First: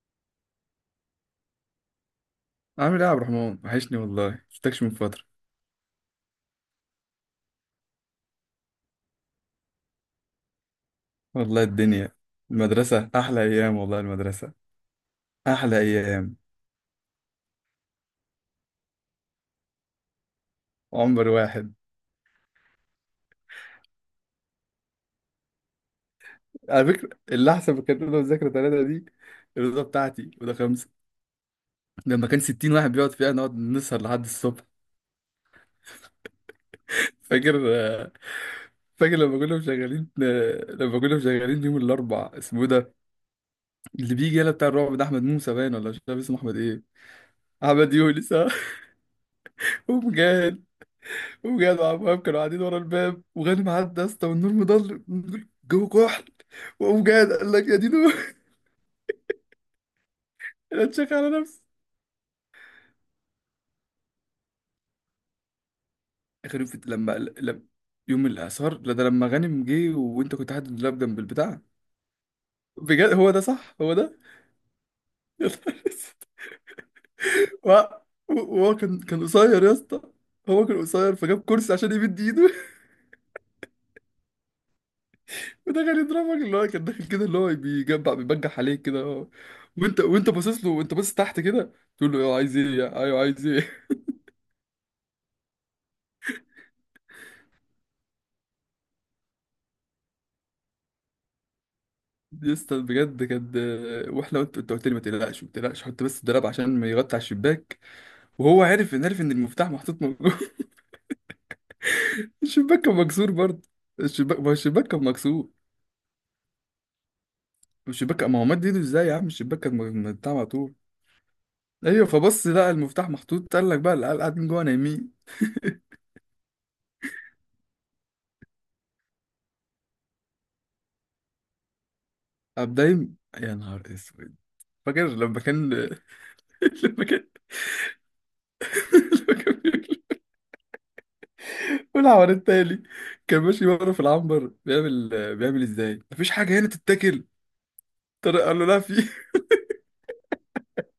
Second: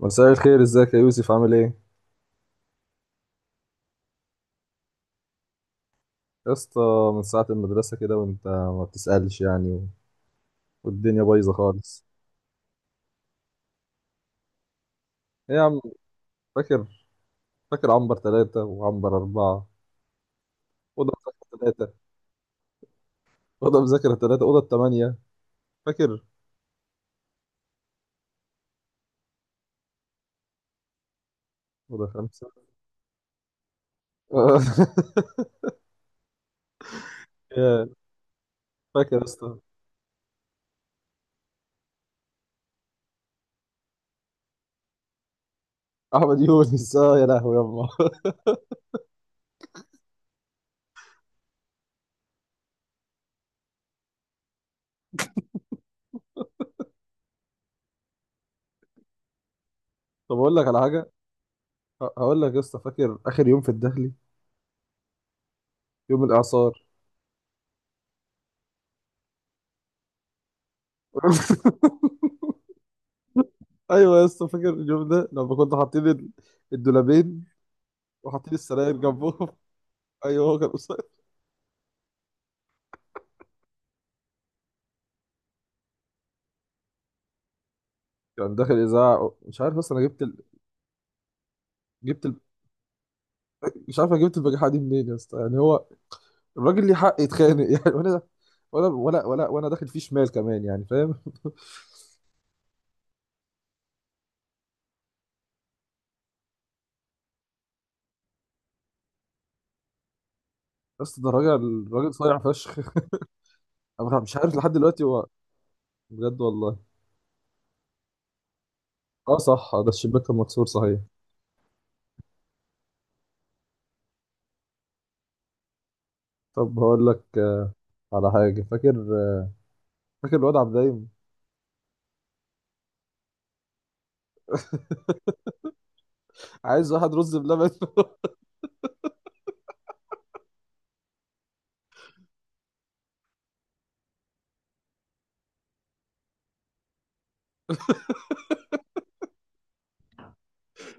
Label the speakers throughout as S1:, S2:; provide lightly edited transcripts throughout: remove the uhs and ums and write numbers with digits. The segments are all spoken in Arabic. S1: مساء الخير، ازيك يا يوسف؟ عامل ايه
S2: عامل ايه يا عبد الرحمن، وحشني والله، شفتكش من فترة.
S1: يا اسطى؟ من ساعة المدرسة كده وانت ما بتسألش يعني. والدنيا بايظة
S2: والله
S1: خالص.
S2: الدنيا، المدرسة أحلى أيام والله، المدرسة
S1: ايه يا
S2: أحلى
S1: عم؟
S2: أيام
S1: فاكر فاكر عنبر ثلاثة وعنبر أربعة. أوضة
S2: عمر
S1: مذاكرة
S2: واحد.
S1: ثلاثة أوضة مذاكرة ثلاثة، أوضة ثمانية. فاكر؟
S2: على فكرة اللي أحسن في الكانتين والذاكرة ثلاثة دي الرضا بتاعتي، وده خمسة
S1: أوضة
S2: لما كان
S1: خمسة.
S2: 60 واحد بيقعد فيها نقعد نسهر لحد الصبح. فاكر،
S1: يا فاكر
S2: فاكر
S1: يا
S2: لما كنا
S1: اسطى؟
S2: مشغلين لما كنا مشغلين يوم الأربع اسمه إيه ده، اللي بيجي يلا بتاع الرعب ده، أحمد موسى باين، ولا مش عارف اسمه
S1: أحمد
S2: أحمد إيه.
S1: يونس، اه يا لهوي يما.
S2: أحمد يونس ها؟ ومجاهد وجدع وهاب كانوا قاعدين ورا الباب، وغانم عدى يا اسطى والنور مضل بنقول جوه كحل، وقام جاد قال لك يا دينو.
S1: طب أقول لك على
S2: انا
S1: حاجة.
S2: اتشك على نفسي.
S1: هقول لك يا اسطى، فاكر آخر يوم في الدخلي؟ يوم
S2: غانم
S1: الإعصار.
S2: في لما يوم الاعصار، لا ده لما غانم جه وانت كنت قاعد اللاب جنب البتاع. بجد هو ده صح، هو
S1: ايوه
S2: ده.
S1: يا اسطى، فاكر اليوم ده
S2: يا
S1: لما كنا
S2: نهار
S1: حاطين
S2: اسود.
S1: الدولابين
S2: وه-
S1: وحاطين
S2: وهو
S1: السراير
S2: كان
S1: جنبهم؟
S2: قصير يا اسطى.
S1: ايوه هو
S2: هو
S1: كان
S2: كان
S1: قصير.
S2: قصير فجاب كرسي عشان يمد ايده. ودخل يضربك، اللي هو كان داخل كده، اللي هو بيجبع
S1: كان
S2: بيبجح
S1: داخل
S2: عليك كده.
S1: اذاعه، مش عارف اصلا
S2: وانت
S1: انا جبت
S2: وانت باصص له، وانت باصص تحت كده تقول له
S1: جبت
S2: ايوه
S1: ال...
S2: عايز ايه، ايوه عايز ايه.
S1: مش عارف انا جبت البجاحه دي منين يا اسطى، يعني هو الراجل ليه حق يتخانق يعني. وانا ولا وانا داخل فيه شمال كمان، يعني فاهم؟
S2: يسطا بجد كانت، واحنا قلت، انت قلت لي ما تقلقش ما تقلقش حط بس الدراب عشان ما يغطي على الشباك، وهو عارف ان، عارف ان المفتاح محطوط موجود.
S1: بس ده راجل راجل صايع فشخ.
S2: الشباك كان مكسور برضه.
S1: انا مش
S2: الشباك، ما هو
S1: عارف لحد
S2: الشباك
S1: دلوقتي
S2: كان
S1: هو.
S2: مكسور.
S1: بجد والله.
S2: الشباك، ما هو مد ايده ازاي يا عم،
S1: اه
S2: الشباك
S1: صح،
S2: كان
S1: آه ده الشباك
S2: بتاع
S1: كان
S2: على
S1: مكسور
S2: طول.
S1: صحيح.
S2: ايوه فبص لقى المفتاح محطوط، قال لك بقى العيال قاعدين جوه نايمين.
S1: طب هقول لك على حاجه، فاكر؟ فاكر الواد عبد الدايم؟
S2: قام دايم يا نهار اسود. فاكر لما كان،
S1: عايز
S2: لما
S1: واحد
S2: كان،
S1: رز بلبن.
S2: لما كان والعوار التالي كان ماشي بره في العنبر بيعمل، بيعمل ازاي مفيش حاجه هنا تتاكل. طارق قال له لا في.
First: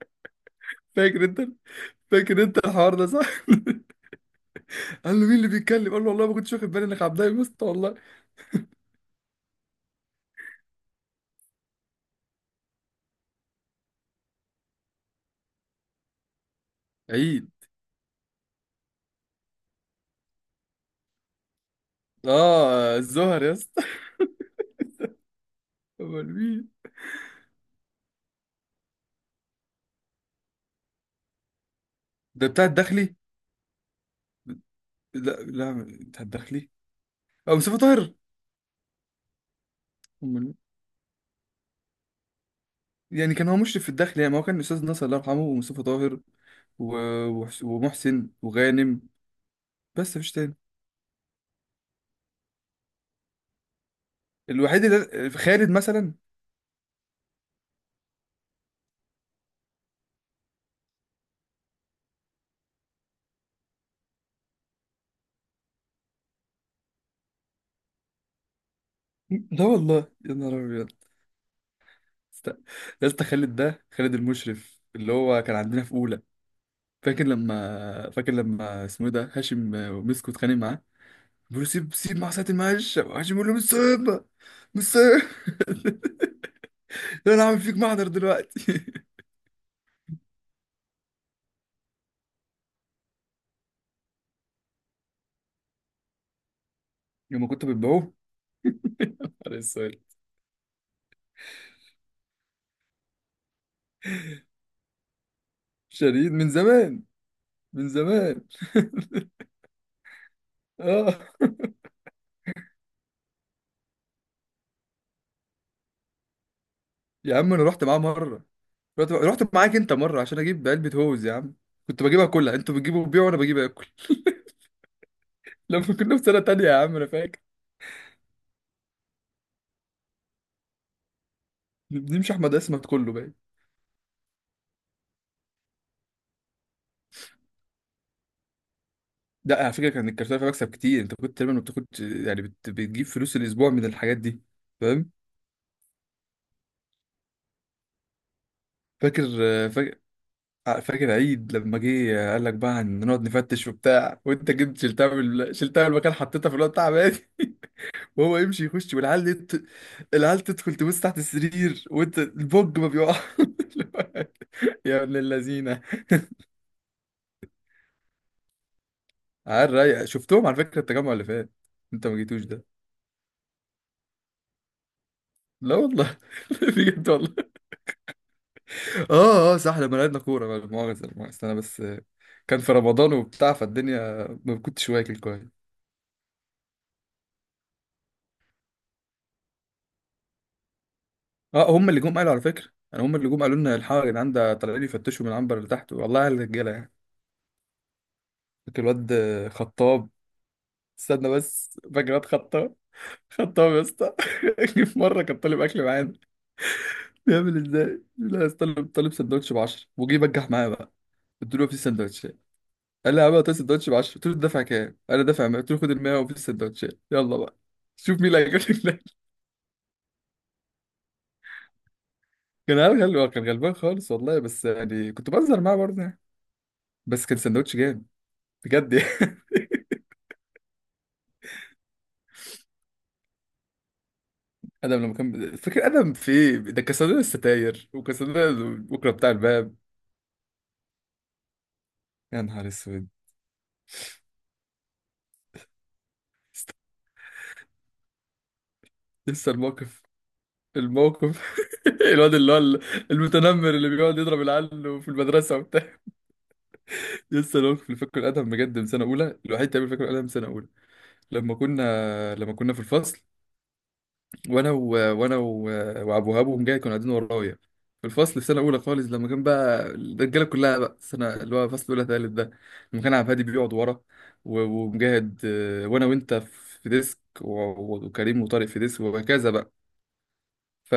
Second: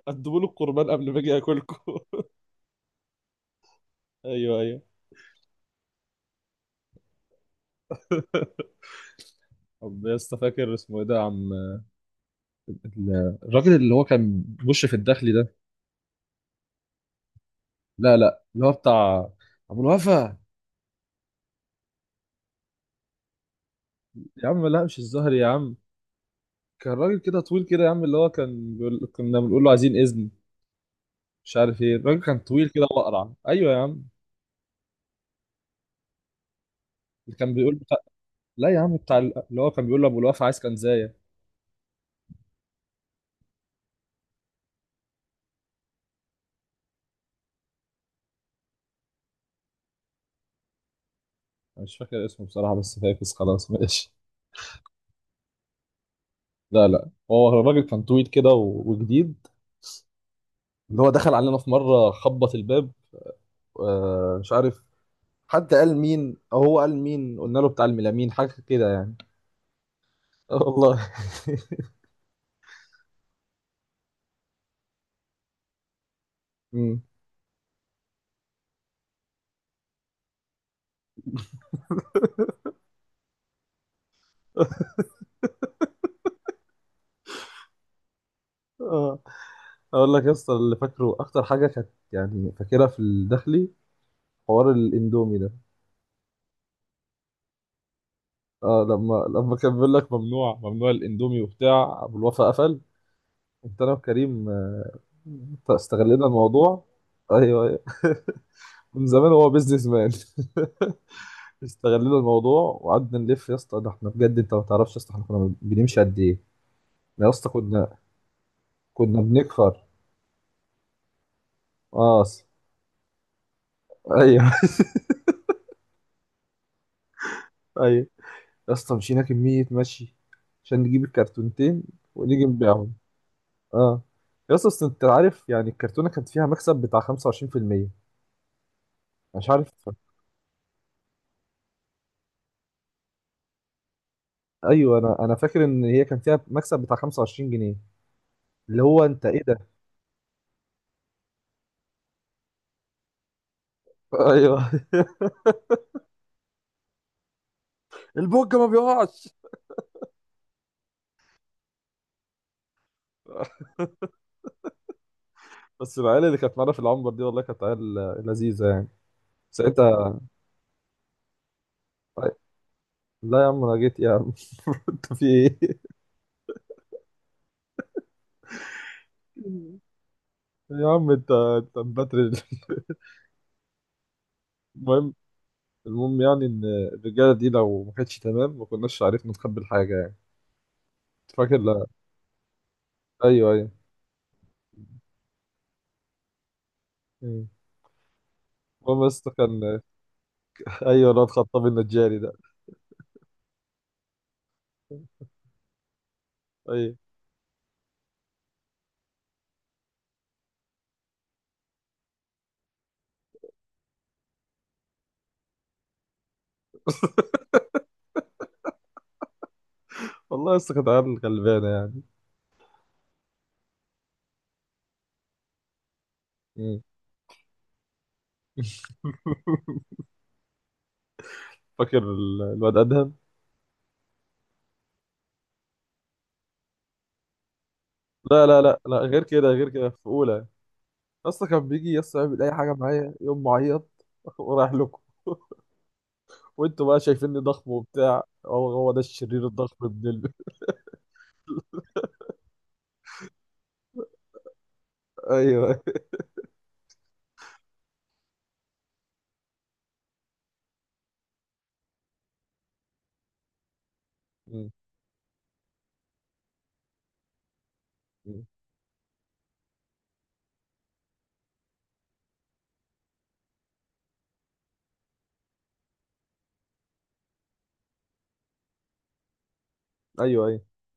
S1: قدموا له القربان قبل ما
S2: فاكر
S1: اجي
S2: انت،
S1: اكلكم.
S2: فاكر انت الحوار ده صح؟
S1: ايوه
S2: قال له مين اللي بيتكلم؟ قال له والله ما كنتش واخد بالي انك عبد الله يا اسطى والله.
S1: ايوه. طب يا اسطى، فاكر اسمه ايه ده يا عم، الراجل اللي هو كان بيخش في الداخلي ده؟
S2: عيد.
S1: لا لا، اللي هو بتاع ابو الوفا.
S2: اه الزهر يا اسطى.
S1: يا عم لا، مش الزهري يا عم.
S2: امال مين؟
S1: كان راجل كده طويل كده يا عم، اللي هو كان بيقول كنا بنقول له عايزين اذن، مش عارف ايه. الراجل كان
S2: ده بتاع
S1: طويل كده
S2: الداخلي؟
S1: واقرع، ايوه يا عم.
S2: لا لا بتاع الداخلي.
S1: اللي كان
S2: اه مصطفى طاهر.
S1: لا يا عم، اللي هو كان بيقول له ابو
S2: امال
S1: الوفا
S2: مين؟
S1: عايز كنزايه.
S2: يعني كان هو مشرف في الداخلي يعني، ما هو كان الاستاذ ناصر الله يرحمه، ومصطفى طاهر ومحسن وغانم. بس مفيش تاني.
S1: انا مش فاكر اسمه بصراحه، بس فاكس خلاص ماشي.
S2: الوحيد اللي خالد مثلا.
S1: لا لا، هو الراجل كان طويل كده و... وجديد، اللي هو دخل علينا في مره خبط الباب، مش عارف. حد قال مين او هو قال مين، قلنا له بتاع الميلامين حاجه كده يعني.
S2: لا والله يا نهار
S1: آه
S2: ابيض.
S1: والله.
S2: است- يا اسطى خالد ده، خالد المشرف اللي هو كان عندنا في اولى.
S1: مم.
S2: فاكر لما اسمه إيه ده، هاشم ومسكوا اتخانق معاه. بيقول له سيب، سيب مع ساعة المعاش، هاشم بيقول له مش سايبها، مش سايبها. انا عامل فيك محضر دلوقتي.
S1: اه اقول لك يا اسطى، اللي فاكره اكتر حاجه كانت يعني فاكرها في الداخلي حوار الاندومي ده.
S2: لما كنت بتبيعوه
S1: اه لما
S2: على
S1: كان بيقول
S2: السؤال
S1: لك ممنوع ممنوع الاندومي، وبتاع ابو الوفا قفل. كنت انا وكريم، استغلينا
S2: شديد من
S1: الموضوع.
S2: زمان،
S1: ايوه ايوه.
S2: من زمان.
S1: من زمان هو بيزنس مان.
S2: اه
S1: استغلينا الموضوع، وقعدنا نلف يا اسطى. ده احنا بجد، انت ما تعرفش يا اسطى احنا كنا بنمشي قد ايه. احنا يا
S2: يا
S1: اسطى
S2: عم انا رحت
S1: كنا،
S2: معاه مرة. رحت
S1: كنا
S2: رحت معاك
S1: بنكفر.
S2: انت مرة عشان اجيب علبة هوز يا عم. كنت
S1: اه
S2: بجيبها كلها، انتوا بتجيبوا وبيعوا وانا بجيب اكل.
S1: ايوه.
S2: لما كنا في سنة تانية يا عم انا فاكر.
S1: ايوه يا اسطى، مشينا كمية مشي عشان نجيب الكرتونتين،
S2: نمشي
S1: ونيجي
S2: احمد اسمت
S1: نبيعهم.
S2: كله بقى.
S1: اه يا اسطى، أصل انت عارف يعني الكرتونة كانت فيها مكسب بتاع 25%، مش
S2: لا على
S1: عارف.
S2: فكره كان الكارتوفه بكسب كتير، انت كنت تقريبا بتاخد يعني، بتجيب فلوس الاسبوع من الحاجات دي.
S1: ايوه،
S2: فاهم.
S1: انا فاكر ان هي كان فيها مكسب بتاع 25 جنيه. اللي هو
S2: فاكر،
S1: انت ايه ده.
S2: فاكر، فاكر عيد لما جه قال لك بقى هنقعد نفتش وبتاع، وانت
S1: ايوه.
S2: جبت شلتها من شلتها من المكان حطيتها في الوقت بتاع عماد. وهو
S1: البوجة
S2: يمشي
S1: ما
S2: يخش والعيال
S1: بيقعش.
S2: دي العيال تدخل تبص تحت السرير، وانت البوج ما بيقع. يا ابن اللذينه.
S1: بس العيال اللي كانت معانا في العنبر دي، والله كانت عيال لذيذة يعني.
S2: عيال رايقه،
S1: ساعتها.
S2: شفتهم على فكره التجمع اللي فات، انت ما جيتوش ده.
S1: لا يا عم، انا جيت يا عم. انت في
S2: لا
S1: ايه؟
S2: والله. بجد والله. اه اه صح، لما لعبنا كورة بقى، لا
S1: يا
S2: مؤاخذة
S1: عم
S2: لا
S1: انت
S2: مؤاخذة، أنا
S1: انت
S2: بس
S1: مبتر.
S2: كان في رمضان وبتاع فالدنيا ما كنتش
S1: المهم
S2: واكل كويس.
S1: المهم يعني ان الرجاله دي لو ما كانتش تمام، ما كناش عرفنا نخبي الحاجه يعني. انت فاكر،
S2: اه
S1: لا؟
S2: هم اللي جم قالوا على فكرة، يعني هم اللي جم
S1: ايوه
S2: قالوا
S1: ايوه.
S2: لنا الحق يا جدعان، ده طالعين يفتشوا من العنبر اللي تحت، والله على الرجالة يعني.
S1: مم.
S2: فاكر
S1: المهم،
S2: الواد
S1: بس كان.
S2: خطاب.
S1: ايوه
S2: استنى
S1: الواد خطاب
S2: بس، فاكر
S1: النجاري
S2: الواد
S1: ده.
S2: خطاب، خطاب يا اسطى. جه في مرة كان طالب أكل معانا.
S1: ايوه.
S2: بيعمل ازاي؟ لا يا اسطى، طالب سندوتش ب 10، وجه بجح معايا بقى. قلت له في سندوتش، قال لي هبقى السندوتش ب 10. قلت له دافع كام؟ قال لي دافع 100. قلت له خد ال 100 وفي السندوتشات يلا بقى، شوف مين اللي هيجيب لك ده.
S1: والله لسه كانت عيال غلبانه يعني.
S2: كان هبل، هو كان غلبان خالص والله، بس يعني كنت بهزر معاه برضه يعني.
S1: مم.
S2: بس كان سندوتش جامد بجد يعني.
S1: فاكر الواد ادهم؟
S2: ادم لما كان، فاكر ادم في ايه ده، كان صندوق الستاير وكان صندوق
S1: لا لا لا لا،
S2: البكره
S1: غير
S2: بتاع
S1: كده، غير
S2: الباب.
S1: كده في اولى. اصلا كان بيجي يسطا
S2: يا
S1: يعمل اي
S2: نهار
S1: حاجه
S2: اسود.
S1: معايا، يوم معيط. ورايح لكم. وانتوا بقى شايفيني ضخم وبتاع، هو هو ده الشرير
S2: لسه
S1: الضخم
S2: الموقف،
S1: ابن ال...
S2: الموقف، الواد اللي هو المتنمر اللي بيقعد يضرب العيال في المدرسه
S1: ايوه.
S2: وبتاع. لسه الموقف اللي فاكره الادم بجد من سنه اولى، الوحيد تقريبا اللي فاكره الادم من سنه اولى. لما كنا في الفصل،
S1: مم.
S2: وانا و... وانا و وابو وهاب، وهم جاي كانوا قاعدين ورايا في الفصل
S1: مم.
S2: في سنه اولى خالص، لما كان بقى الرجاله كلها بقى، السنه اللي هو فصل اولى ثالث ده، لما كان عبد الهادي بيقعد ورا، ومجاهد وانا وانت في ديسك، وكريم وطارق في ديسك، وهكذا بقى.
S1: ايوه ايوه.
S2: ف...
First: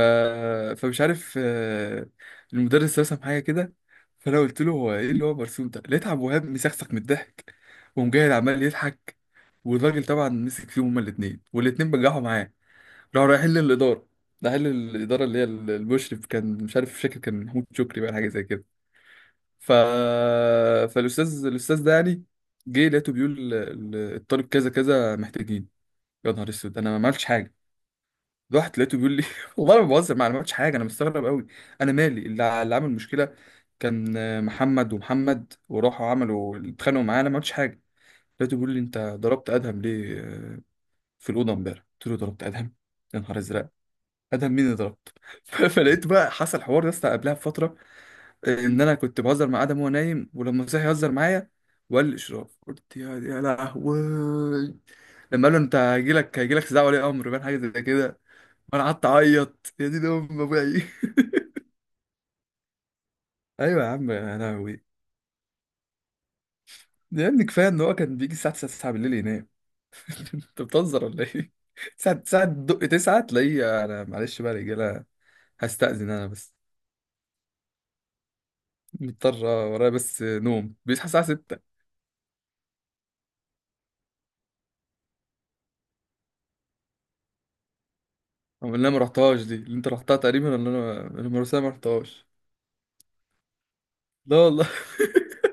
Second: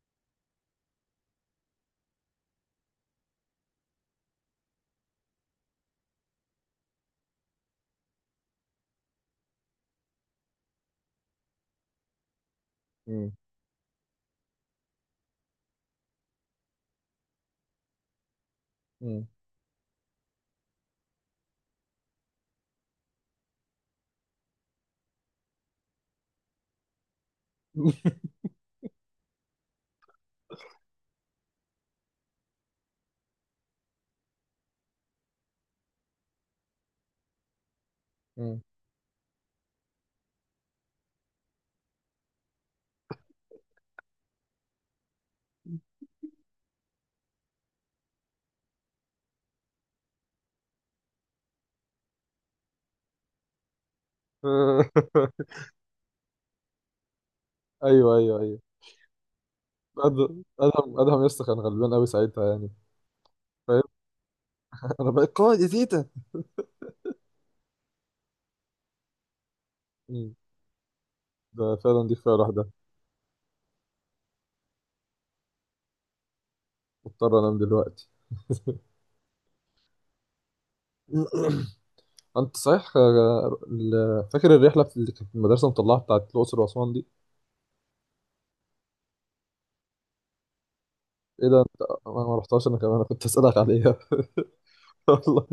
S2: فمش عارف، المدرس رسم حاجه كده، فانا قلت له هو ايه اللي هو مرسوم ده، لقيت عبد الوهاب مسخسخ من الضحك، ومجاهد عمال يضحك، والراجل طبعا مسك فيهم هما الاثنين، والاثنين بجحوا معاه. لو
S1: مم.
S2: رايحين للإدارة، رايحين للإدارة اللي هي المشرف، كان مش عارف فاكر، كان محمود شكري بقى حاجة زي كده.
S1: مم.
S2: ف... فالأستاذ ده يعني، جه لقيته بيقول الطالب كذا كذا محتاجين. يا نهار اسود، انا ما عملتش حاجه. رحت لقيته بيقول لي، والله ما بهزر معاه، انا ما عملتش حاجه، انا مستغرب قوي. انا مالي، اللي اللي عمل مشكله كان محمد ومحمد، وراحوا عملوا اتخانقوا معاه، انا ما عملتش حاجه. لقيته
S1: مم.
S2: بيقول لي انت ضربت ادهم ليه في الاوضه امبارح، قلت له ضربت ادهم؟ يا نهار ازرق، ادهم مين اللي ضربته. فلقيت بقى حصل حوار يا اسطى قبلها بفتره، ان انا كنت بهزر مع ادم وهو نايم، ولما صحي يهزر معايا، وقال لي اشرف. قلت يا لهوي. لما قال له انت هيجيلك استدعاء ولي امر بان حاجه زي
S1: ايوه
S2: كده،
S1: ايوه ايوه.
S2: وانا قعدت اعيط يا دي ام
S1: ادهم
S2: ابويا.
S1: ادهم ادهم يسطا كان غلبان قوي ساعتها يعني، فاهم؟
S2: ايوه يا عم يا لهوي.
S1: انا بقيت قائد يا تيتا.
S2: ده يا ابني كفايه ان هو كان بيجي الساعه 9، 9 بالليل ينام.
S1: مم.
S2: انت بتهزر ولا ايه؟
S1: ده فعلا، دي
S2: ساعه
S1: كفايه
S2: ساعه
S1: لوحدها.
S2: تدق 9 تلاقيه، انا معلش بقى يا رجاله، هستأذن انا بس،
S1: مضطر انام دلوقتي.
S2: مضطر ورايا بس نوم، بيصحى الساعه 6.
S1: انت صحيح، فاكر الرحله اللي كانت المدرسه مطلعه بتاعت الاقصر واسوان دي؟
S2: أو اللي انا ما رحتهاش دي، اللي انت رحتها تقريبا، اللي انا
S1: ايه ده
S2: المرسيه ما
S1: انت، انا
S2: رحتهاش.
S1: ما رحتهاش، انا كمان انا كنت اسالك عليها.
S2: لا والله.
S1: والله.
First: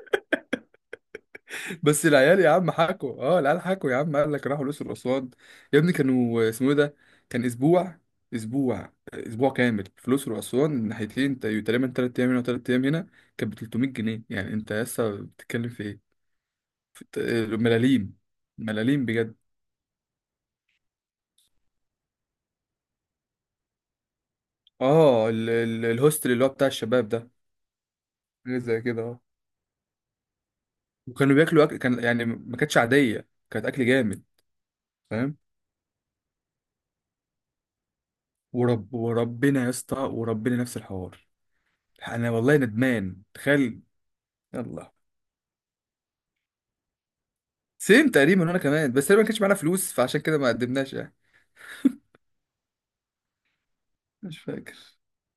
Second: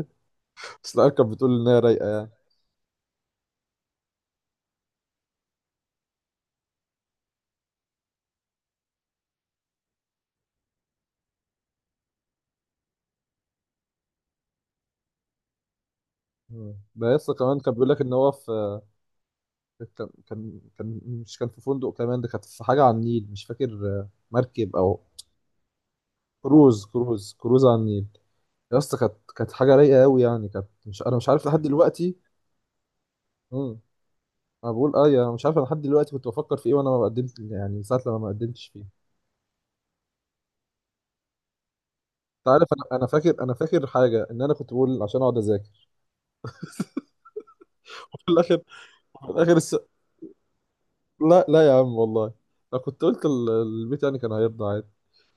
S1: بس العيال كانت بتقول ان هي
S2: بس
S1: رايقه يعني.
S2: العيال يا عم حكوا، اه العيال حكوا يا عم، قال لك راحوا الاقصر واسوان. يا ابني كانوا اسمه ايه ده، كان اسبوع، اسبوع كامل في الاقصر واسوان الناحيتين، تقريبا 3 ايام هنا وثلاث ايام هنا. كانت ب 300 جنيه، يعني انت لسه بتتكلم في ايه،
S1: مم.
S2: في
S1: ده يسطا كمان كان بيقول لك ان
S2: ملاليم،
S1: هو في،
S2: ملاليم بجد.
S1: كان مش كان في فندق كمان. ده كانت في حاجة على النيل، مش فاكر، مركب أو
S2: اه الهوستل اللي هو بتاع
S1: كروز،
S2: الشباب ده،
S1: كروز كروز على النيل.
S2: حاجه
S1: يا
S2: زي
S1: اسطى
S2: كده
S1: كانت
S2: اه.
S1: كانت حاجة رايقة أوي يعني، كانت. مش أنا مش
S2: وكانوا
S1: عارف لحد
S2: بياكلوا أكل كان
S1: دلوقتي.
S2: يعني ما كانتش عاديه، كانت
S1: مم.
S2: اكل جامد.
S1: أنا بقول أه، أنا
S2: فاهم.
S1: مش عارف، أنا لحد دلوقتي كنت بفكر في إيه وأنا ما قدمت يعني، ساعة لما ما قدمتش فيه.
S2: وربنا يا اسطى، وربنا نفس الحوار. انا
S1: أنت
S2: والله
S1: عارف، أنا أنا
S2: ندمان
S1: فاكر أنا
S2: تخيل.
S1: فاكر حاجة، إن أنا كنت
S2: يلا
S1: بقول عشان أقعد أذاكر.
S2: سيم
S1: وفي
S2: تقريبا،
S1: الآخر،
S2: وانا كمان بس تقريبا ما
S1: في
S2: كانش معانا
S1: الآخر الس...
S2: فلوس، فعشان كده ما قدمناش يعني.
S1: لا لا يا عم والله، أنا كنت قلت البيت يعني كان
S2: مش
S1: هيرضى
S2: فاكر.
S1: عادي.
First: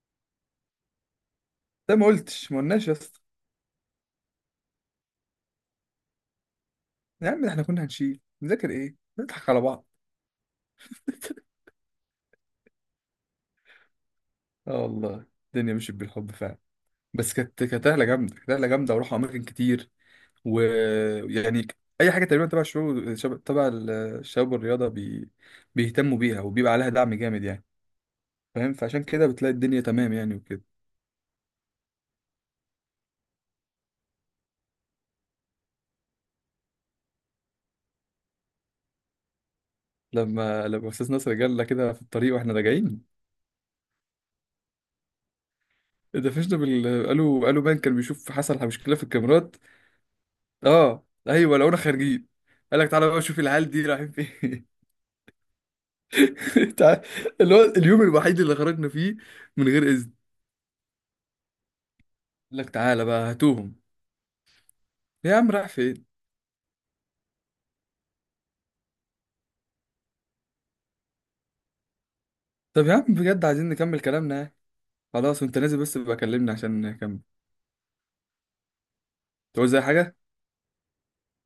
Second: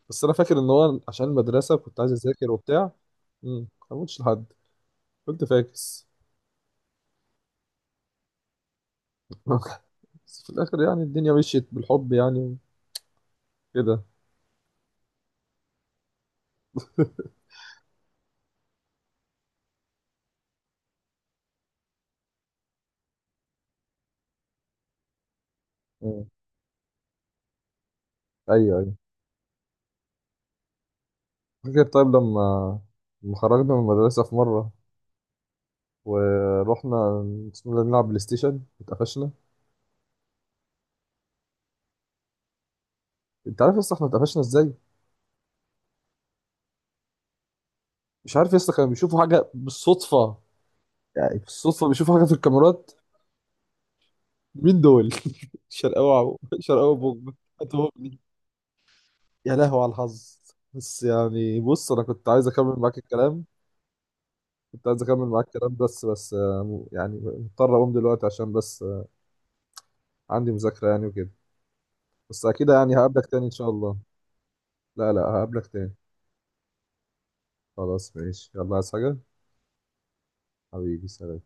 S1: بس أنا فاكر إن هو عشان المدرسة
S2: ده
S1: كنت
S2: ما
S1: عايز أذاكر
S2: قلتش، ما قلناش
S1: وبتاع.
S2: يا اسطى.
S1: مم. ما قلتش لحد، قلت فاكس.
S2: يا عم احنا كنا هنشيل نذاكر ايه، نضحك على بعض.
S1: بس في الاخر، يعني الدنيا مشيت بالحب يعني، كده.
S2: اه والله الدنيا مشيت بالحب فعلا. بس كانت، كانت رحله جامده، كانت رحله جامده، وروح اماكن كتير ويعني، اي حاجه تقريبا تبع الشغل، تبع الشباب والرياضه بيهتموا
S1: مم.
S2: بيها، وبيبقى عليها دعم جامد يعني. فاهم،
S1: ايوه ايوه.
S2: فعشان كده بتلاقي الدنيا تمام يعني وكده.
S1: فاكر طيب لما خرجنا من المدرسة في مرة ورحنا بسم الله نلعب بلاي ستيشن، اتقفشنا.
S2: لما استاذ ناصر جالنا كده في الطريق واحنا راجعين.
S1: انت عارف لسه احنا اتقفشنا ازاي؟
S2: اتقفشنا بال قالوا بان كان بيشوف
S1: مش عارف،
S2: حصل
S1: لسه كانوا
S2: مشكله في
S1: بيشوفوا حاجة
S2: الكاميرات.
S1: بالصدفة
S2: اه
S1: يعني،
S2: ايوه لقونا
S1: بالصدفة بيشوفوا حاجة
S2: خارجين.
S1: في
S2: قال لك
S1: الكاميرات.
S2: تعالى بقى شوف العيال دي رايحين فين.
S1: مين دول؟ شرقاوة. شرقاوة
S2: تع-
S1: بوجبا.
S2: اللي هو
S1: هاتوا
S2: اليوم
S1: بوجني.
S2: الوحيد اللي خرجنا فيه
S1: يا
S2: من
S1: لهوي
S2: غير
S1: على
S2: اذن.
S1: الحظ. بس يعني بص، انا كنت عايز
S2: قال لك
S1: اكمل معاك
S2: تعالى بقى
S1: الكلام
S2: هاتوهم.
S1: كنت عايز اكمل
S2: يا
S1: معاك
S2: عم راح
S1: الكلام بس
S2: فين.
S1: بس يعني مضطر اقوم دلوقتي، عشان بس عندي مذاكرة يعني وكده. بس اكيد
S2: طب يا
S1: يعني
S2: عم
S1: هقابلك تاني
S2: بجد
S1: ان شاء
S2: عايزين
S1: الله.
S2: نكمل كلامنا.
S1: لا لا،
S2: خلاص وانت
S1: هقابلك
S2: نازل
S1: تاني.
S2: بس بقى كلمني عشان نكمل.
S1: خلاص ماشي، يلا. عايز حاجة؟
S2: تقول زي حاجه.
S1: حبيبي، سلام.